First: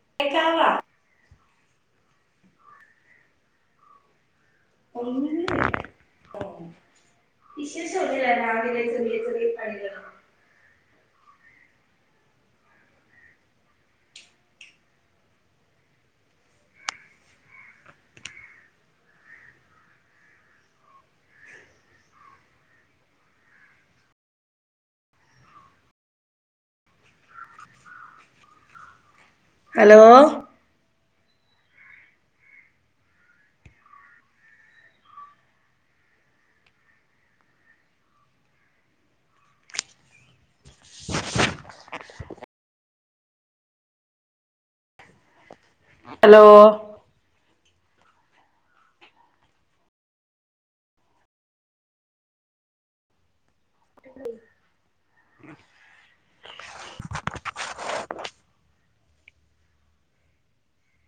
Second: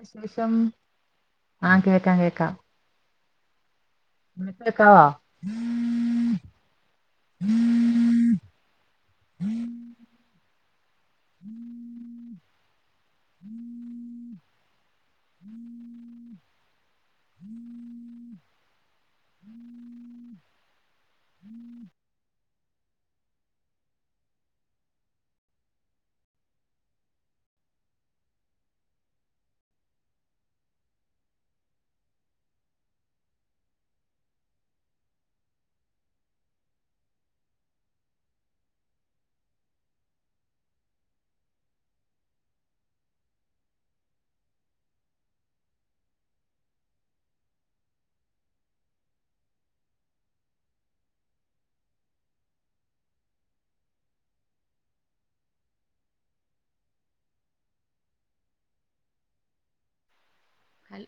വിശേഷം കേക്കാവാ ആ കേ ക്കാം കേക്കാം. നിനക്ക് കേക്കാവോ ഒന്നും ഇല്ല വിശേഷം ഒന്നുല്ല രാവിലെ ചെറിയ ചെറിയ പണികള് ഹലോ ഹലോ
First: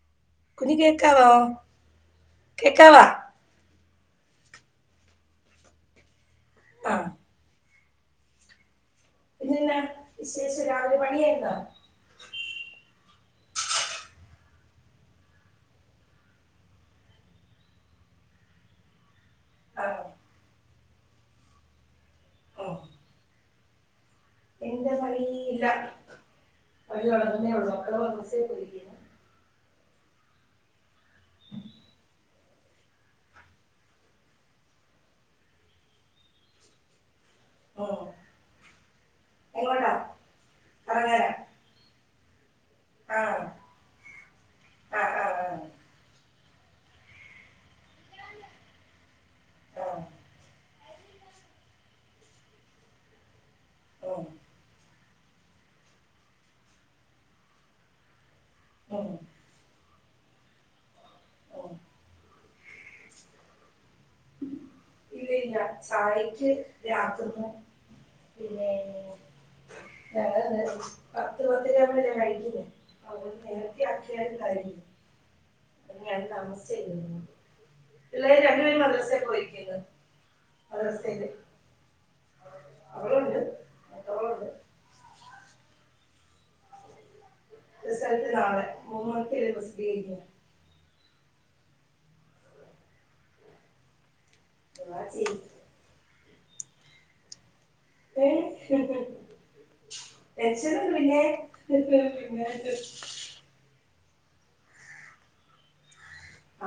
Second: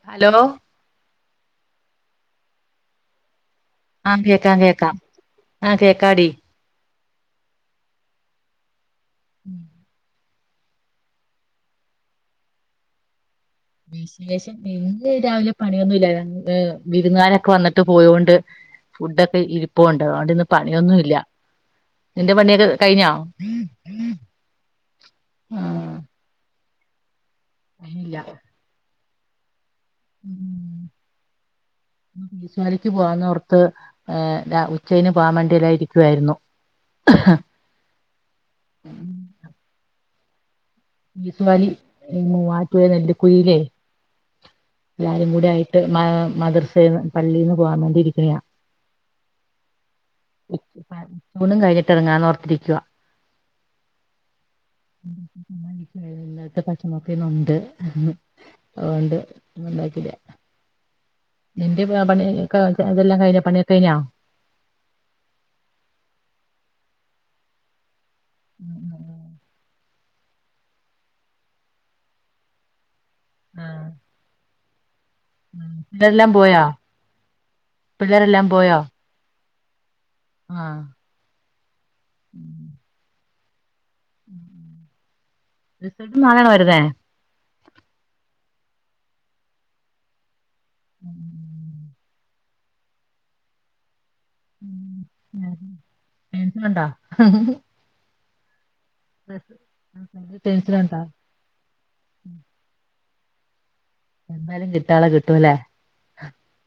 ഹൽ ഹലോ കുഞ്ഞി കേക്കാവോ? കേക്കാവോ? ആ കേക്കാം കേക്കാം ആ കേക്കാടി. ആ പിന്നെ എന്നാ വിശേഷം രാവിലെ പണിയായിരുന്നോ? വിശേഷം ഇന്ന് രാവിലെ പണിയൊന്നും ഇല്ലായിരുന്നു ഏഹ് വിരുന്നുകാരൊക്കെ വന്നിട്ട് പോയോണ്ട് ഫുഡൊ ടെ ആ ഇരിപ്പുണ്ട് അതൊണ്ട് ഇന്ന് പ പണിയൊന്നും ഇല്ല നിന്റെ പണിയൊക്കെ ആ കഴിഞ്ഞോ [inaudible] പണി തൊടങ്ങ് ആഹ് ന്നെ ഒള്ളൂ മക്കൾ ഇല്ല മദ്രസെ പോയിരിക്കാ വിശാലിക്ക് പോവാന്ന് ഒർത്ത് ഏ രാ ഉച്ചയ്ൻ പോവാമാണ്ടി എല്ലാം ഇരിക്കുവായിരുന്നു ഉം എങ്ങോട്ടാ കറങ്ങാനാ വിശ്വലി [unintelligible] [unintelligible] ആ നെല്ലികുഴിയിലേ ആ ആ എല്ലാരും കൂടി ആ ആയിട്ട് മ മതിർ [unintelligible] പള്ളിന്ന് പോകാൻ വേണ്ടിരിക്കണയാ ആ ഊണും കഴിഞ്ഞിട്ടിറങ്ങാന്ന് ഓർത്തിരിക്കുവ ഉം ഇല്ലട്ടത്തെ പച്ചമുക്കിന്നുണ്ട് എന്ന് ഉം അഒണ്ട് ഉണ്ടാക്കില്ല ഉം നിന്റെ പ പണി ക അതെല്ലാം കഴിഞ്ഞ പണി കഴിഞ്ഞാ ഇല്ല ഇല്ല ചായക്ക് [unintelligible] ഉം പിന്നെ ഉം [unintelligible] പത്ത് പത്തരാവുമ്പല്ലേ കഴിക്കുന്നേ അപ്പോ ആ നേരത്തെ അക്കിയാലും [unintelligible] ഞാൻ പിള്ളേരെല്ലാം പോയോ നമസ് [unintelligible] ചെയ്യുന്നു പിള്ളേര് പിള്ളേരെല്ലാം രണ്ടു പോയോ പേരും മദ്രസേ പോയി ക്കെന്ന് ആ മദ്രസയില് അവളുണ്ട് അവളുണ്ട് റിസൾട്ട് നാളെയാണോ വര്ന്നേ റിസൾട്ട് നാളെ [unintelligible] ഉം ദുആ ചെയ് ഉം ന്ന്ണ്ടാ ഏഹ്‌ [unintelligible] ടെൻഷനുണ്ടോ പിന്നെ [unintelligible] എന്തായാലും കിട്ടാളെ കിട്ടൂല്ലേ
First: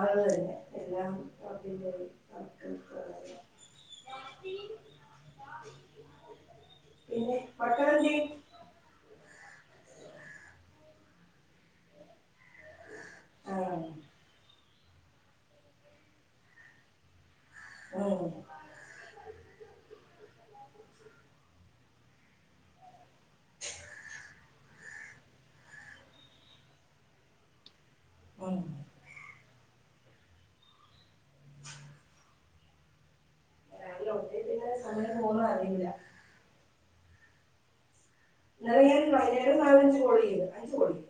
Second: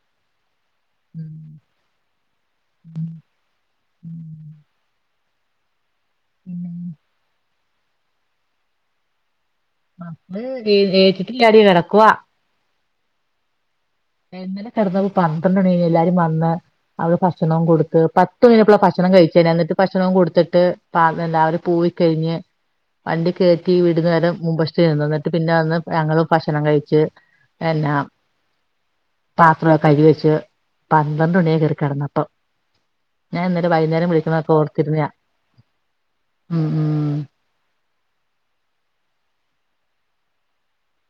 അതെ അത് തന്നെ എല്ലാം അതി [unintelligible] [unintelligible] പിന്നെ പിന്നെ കപ്പലണ്ടി മമ്മള് ഏ ഏറ്റിട്ടില്ലാടി കെടക്കുവാ ആ ഇന്നലെ കെടന്നത് പന്ത്രണ്ടണിയായി എല്ലാരും വന്ന് അവര് ഭക്ഷ് ഭക്ഷണംവും കൊടുത്ത് ഉം പത്ത് മണിയായപ്പ ഭക്ഷണം കഴിച്ച എന്നിട്ട് ഭക്ഷണവും കൊടുത്തിട്ട് പ എല്ലാരും പോയിക്കഴിഞ്ഞ് വണ്ടി കേറ്റി വീടുന്ന നേരം മുമ്പ് ചീന്നിട്ട് പിന്നെ അന്ന് ഞങ്ങള് ഭക്ഷണം കഴിച്ച് എന്നാ ഉം പാത്രവൊക്കെ കഴികിവെച്ച് പന്ത്രണ്ട് മണിയൊക്കെ കേറി കിടന്നപ്പം ഞാൻ ഇന്നേരം വൈകുന്നേരം രാവിലെ വിളിക്കുന്നപ്പോ പിന്നെ ഓർത്തിരുന്ന സമയം പോകുന്ന അറിയില്ല ഉം ഉം ഇന്നലെ വൈന്നേരം നാലഞ്ച കോള് ചെയ്ത് അഞ്ച് കോൾ ചെയ്ത്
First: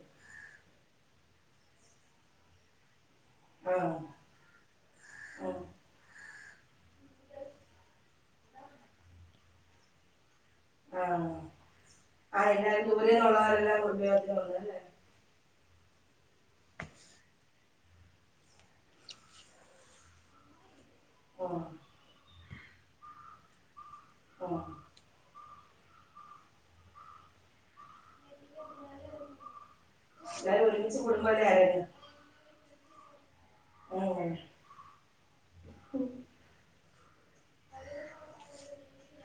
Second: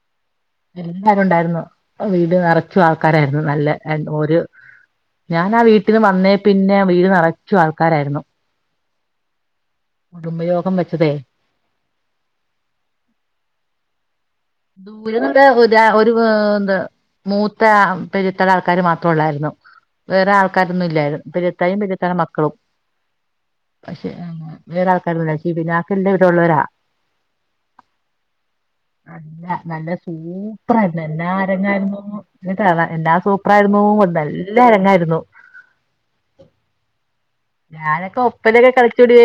വിരുന്നുകാര് ഉണ്ടായിരുന്നുവീട് നിറച്ച ആൾക്ക കരയാർന്നു നല്ല ആ ഞാൻ ഓര് ഞാൻ ആ വീട്ടീന്ന് വന്നേ പിന്നെ വീട് നിറച്ചു ആൾക്കാരായിരുന്നു കുടുംബയോഗം ആ വെച്ചതേ അയലത്തുപുരിയുള്ളവരെല്ലാം കുടുംബ യോഗത്തിന് [unintelligible] എന്ത് മൂത്ത പെരിയത്തെടെ ആൾക്കാര് മാത്ര ഉള്ളായിരുന്നു വേറെ ആൾക്കാർ ഒന്നുല്ലായിരിന്നു ആ പെരിയത്തായും പെരിയത്താടെ മക്കളും പക്ഷെ ആ വേറെ ആൾക്കാര്ണ്ടായില്ല [unintelligible] ഇവിടെള്ളോരാ അല്ല നല്ല എല്ലാവരും ഒരുമിച്ച് സൂപ്പറായിട്ട് കുടുംബമല്ലേ ആരായിരുന്നു എല്ലാരങ്ങായിരുന്നു എന്താന്നൊ എല്ലാ സു അഭിപ്രായിരുന്നു ഉം. നല്ല അരങ്ങായിരുന്നു ഞാനൊക്കെ ഒപ്പനൊക്കെ കളിച്ചുടെ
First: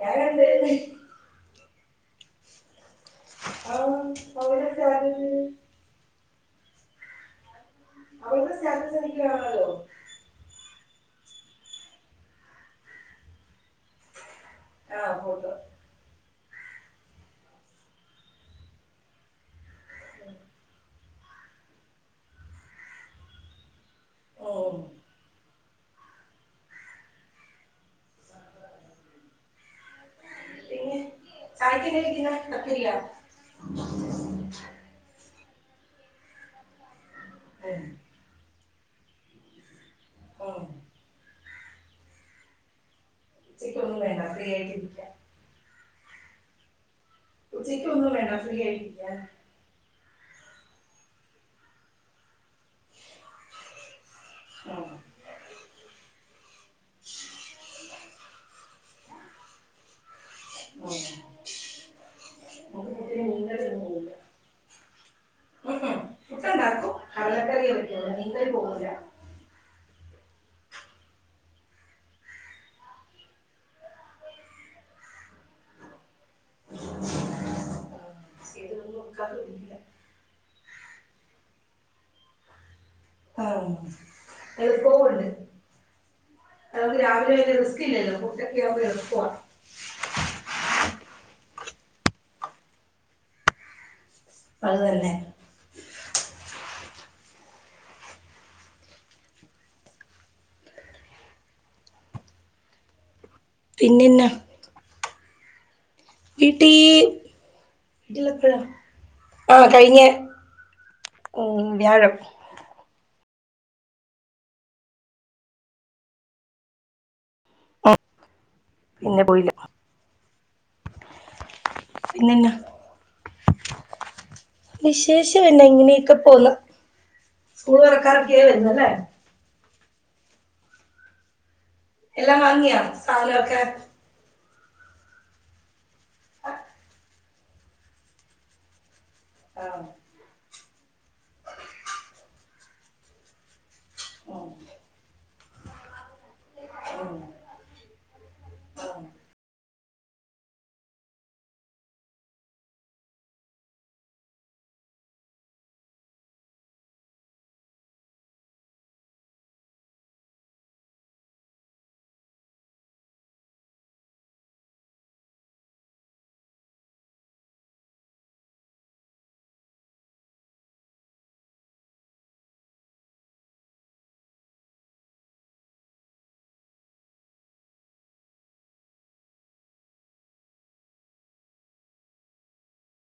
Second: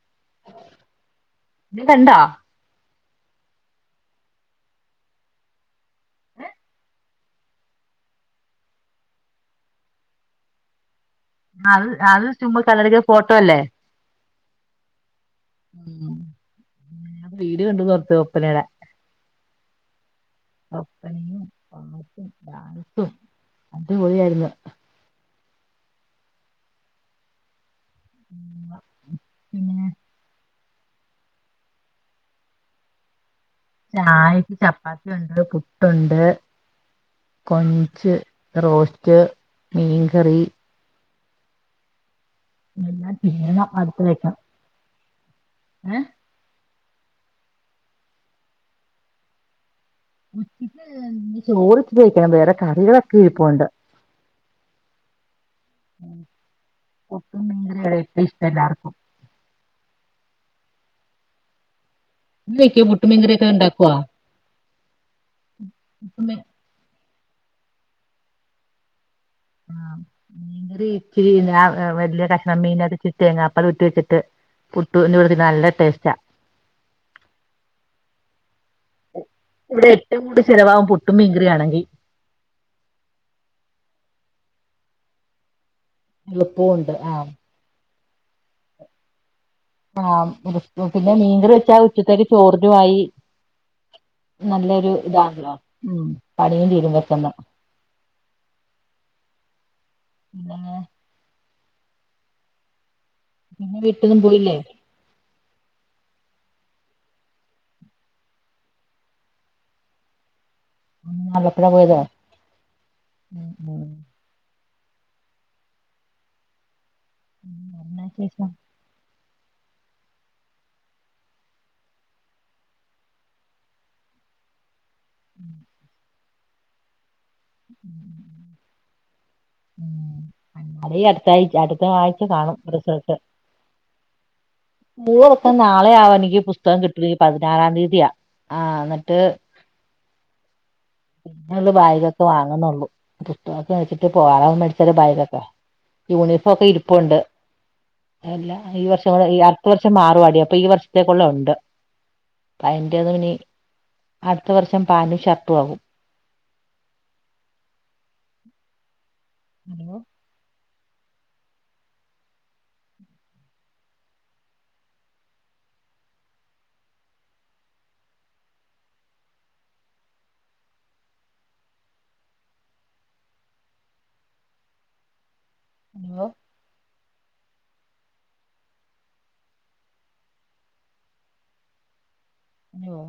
വേറെന്ത് ഇജ് കണ്ടാ ആ അവരൊക്കെ ആര്ത് [inaudible] അത് അത് ചുമ്മാ [unintelligible] ഫോട്ടോ അല്ലേ ആഹ് ഫോട്ടോ ഉം വീഡിയോ കണ്ട് നോക്ക് ഒപ്പനേടെ [inaudible] പാട്ടും ഡാൻസും അടിപൊളിയാരുന്നു ഉം. ഉം പിന്നെ [inaudible] ചായക്ക് ചപ്പാത്തി ഒണ്ട് പു പുട്ടുണ്ട് ഉം. കൊഞ്ച് റോസ്റ്റ് മീൻ കറി ഉം. എന്ന പിന്നേം നമ്മ ഉച്ചയ്ക്കൊന്നും എടുത്ത് വേണ്ട വെയ്ക്കാം. ഫ്രീ ആയിട്ടിരിക്കാം ഏ ഉച്ചക്ക് ഒന്നും വേണ്ട ഫ്രീ ആയിട്ടിരിക്കാന്ന്. ചോറിത്തിരി വെയ്ക്കണം വേറെ കറികളൊക്കെ ഇരിപ്പുണ്ട്. ഇഷ്ടം എല്ലാർക്കും. കുട്ടിന് [unintelligible] മുട്ടു മീൻ കറി ഒക്കെ ഇണ്ടാക്കുവാ. മീൻകറിയൊന്നും ഇല്ല കടല കറി പറ്റു മീൻ കറി പോകില്ല. ആ മീൻ പിന്നെ വലിയ കഷ്ണം മീൻ [unintelligible] തേങ്ങാപ്പാൽ ഇട്ട് വെച്ചിട്ട് പുട്ടു [unintelligible] നല്ല ടേസ്റ്റാ. ഇതൊന്നും കറിയില്ല ഇവിടെ ഏറ്റവും കൂടി ചിലവാവും പുട് പുട്ടും മീൻകറി ആണെങ്കി ആ എപ്പോ ഉണ്ട്. എളുപ്പുണ്ട് നമുക്ക് ആ രാവിലെ [unintelligible] ആഹ് പിന്നെ മീൻകറി വെച്ചാ ഉച്ചത്തേക്ക് ചോറിനു ആയി. അത് നല്ലൊരു തന്നെ ഇതാണല്ലോ ഉം പണിയും തീരുവേ [unintelligible] [unintelligible] വീട്ടൊന്നും പിന്നെന്നാ പോയില്ലേ? വീട്ടീ ട്ടിലെപ്പഴാ ആഹ് കഴിഞ്ഞ ഉം ആലപ്പുഴ പോയതോ വ്യാഴം ഉം ഉം ഉം എന്നാ ശേഷം? പിന്നെ പോയില്ല പിന്നന്നാ വിശേഷം എന്നാ ഇങ്ങനെയൊക്കെ പോവ്ന്ന് സ്കൂൾ തൊറക്ക [unintelligible] വരുന്നല്ലേ? ഉം അതീ അടുത്താഴ്ച അട് എല്ലാം വാങ്ങിയോ സാധനൊക്കെ? ഉവ്വ് അപ്പൊ നാളെയാ ആവോ എനിക്ക് പുസ്തകം [unintelligible] പതിനാറാം തീയതിയാ ആ ന്ന് ആഹ്. [unintelligible] ബൈഗൊക്കെ വാങ്ങുന്നൊള്ളു പുസ്തകൊക്കെ വച്ചിട്ട് ഉം പോവാറാവു മേടിച്ചാല് ബൈഗൊക്കെ യൂണ് ക്കെ ഉം ഇരിപ്പുണ്ട് ഇല്ല ഈ ഉം വർഷം കൂടെ [unintelligible] അടുത്ത വർഷം മാറുവാടി അപ്പൊ ഈ വർഷത്തേക്കുള്ള ഒണ്ട് അപ്പ അതിൻ്റെ ഇനി അടുത്ത വർഷം പാൻും ഷർട്ടും ആകും. Hello hello hello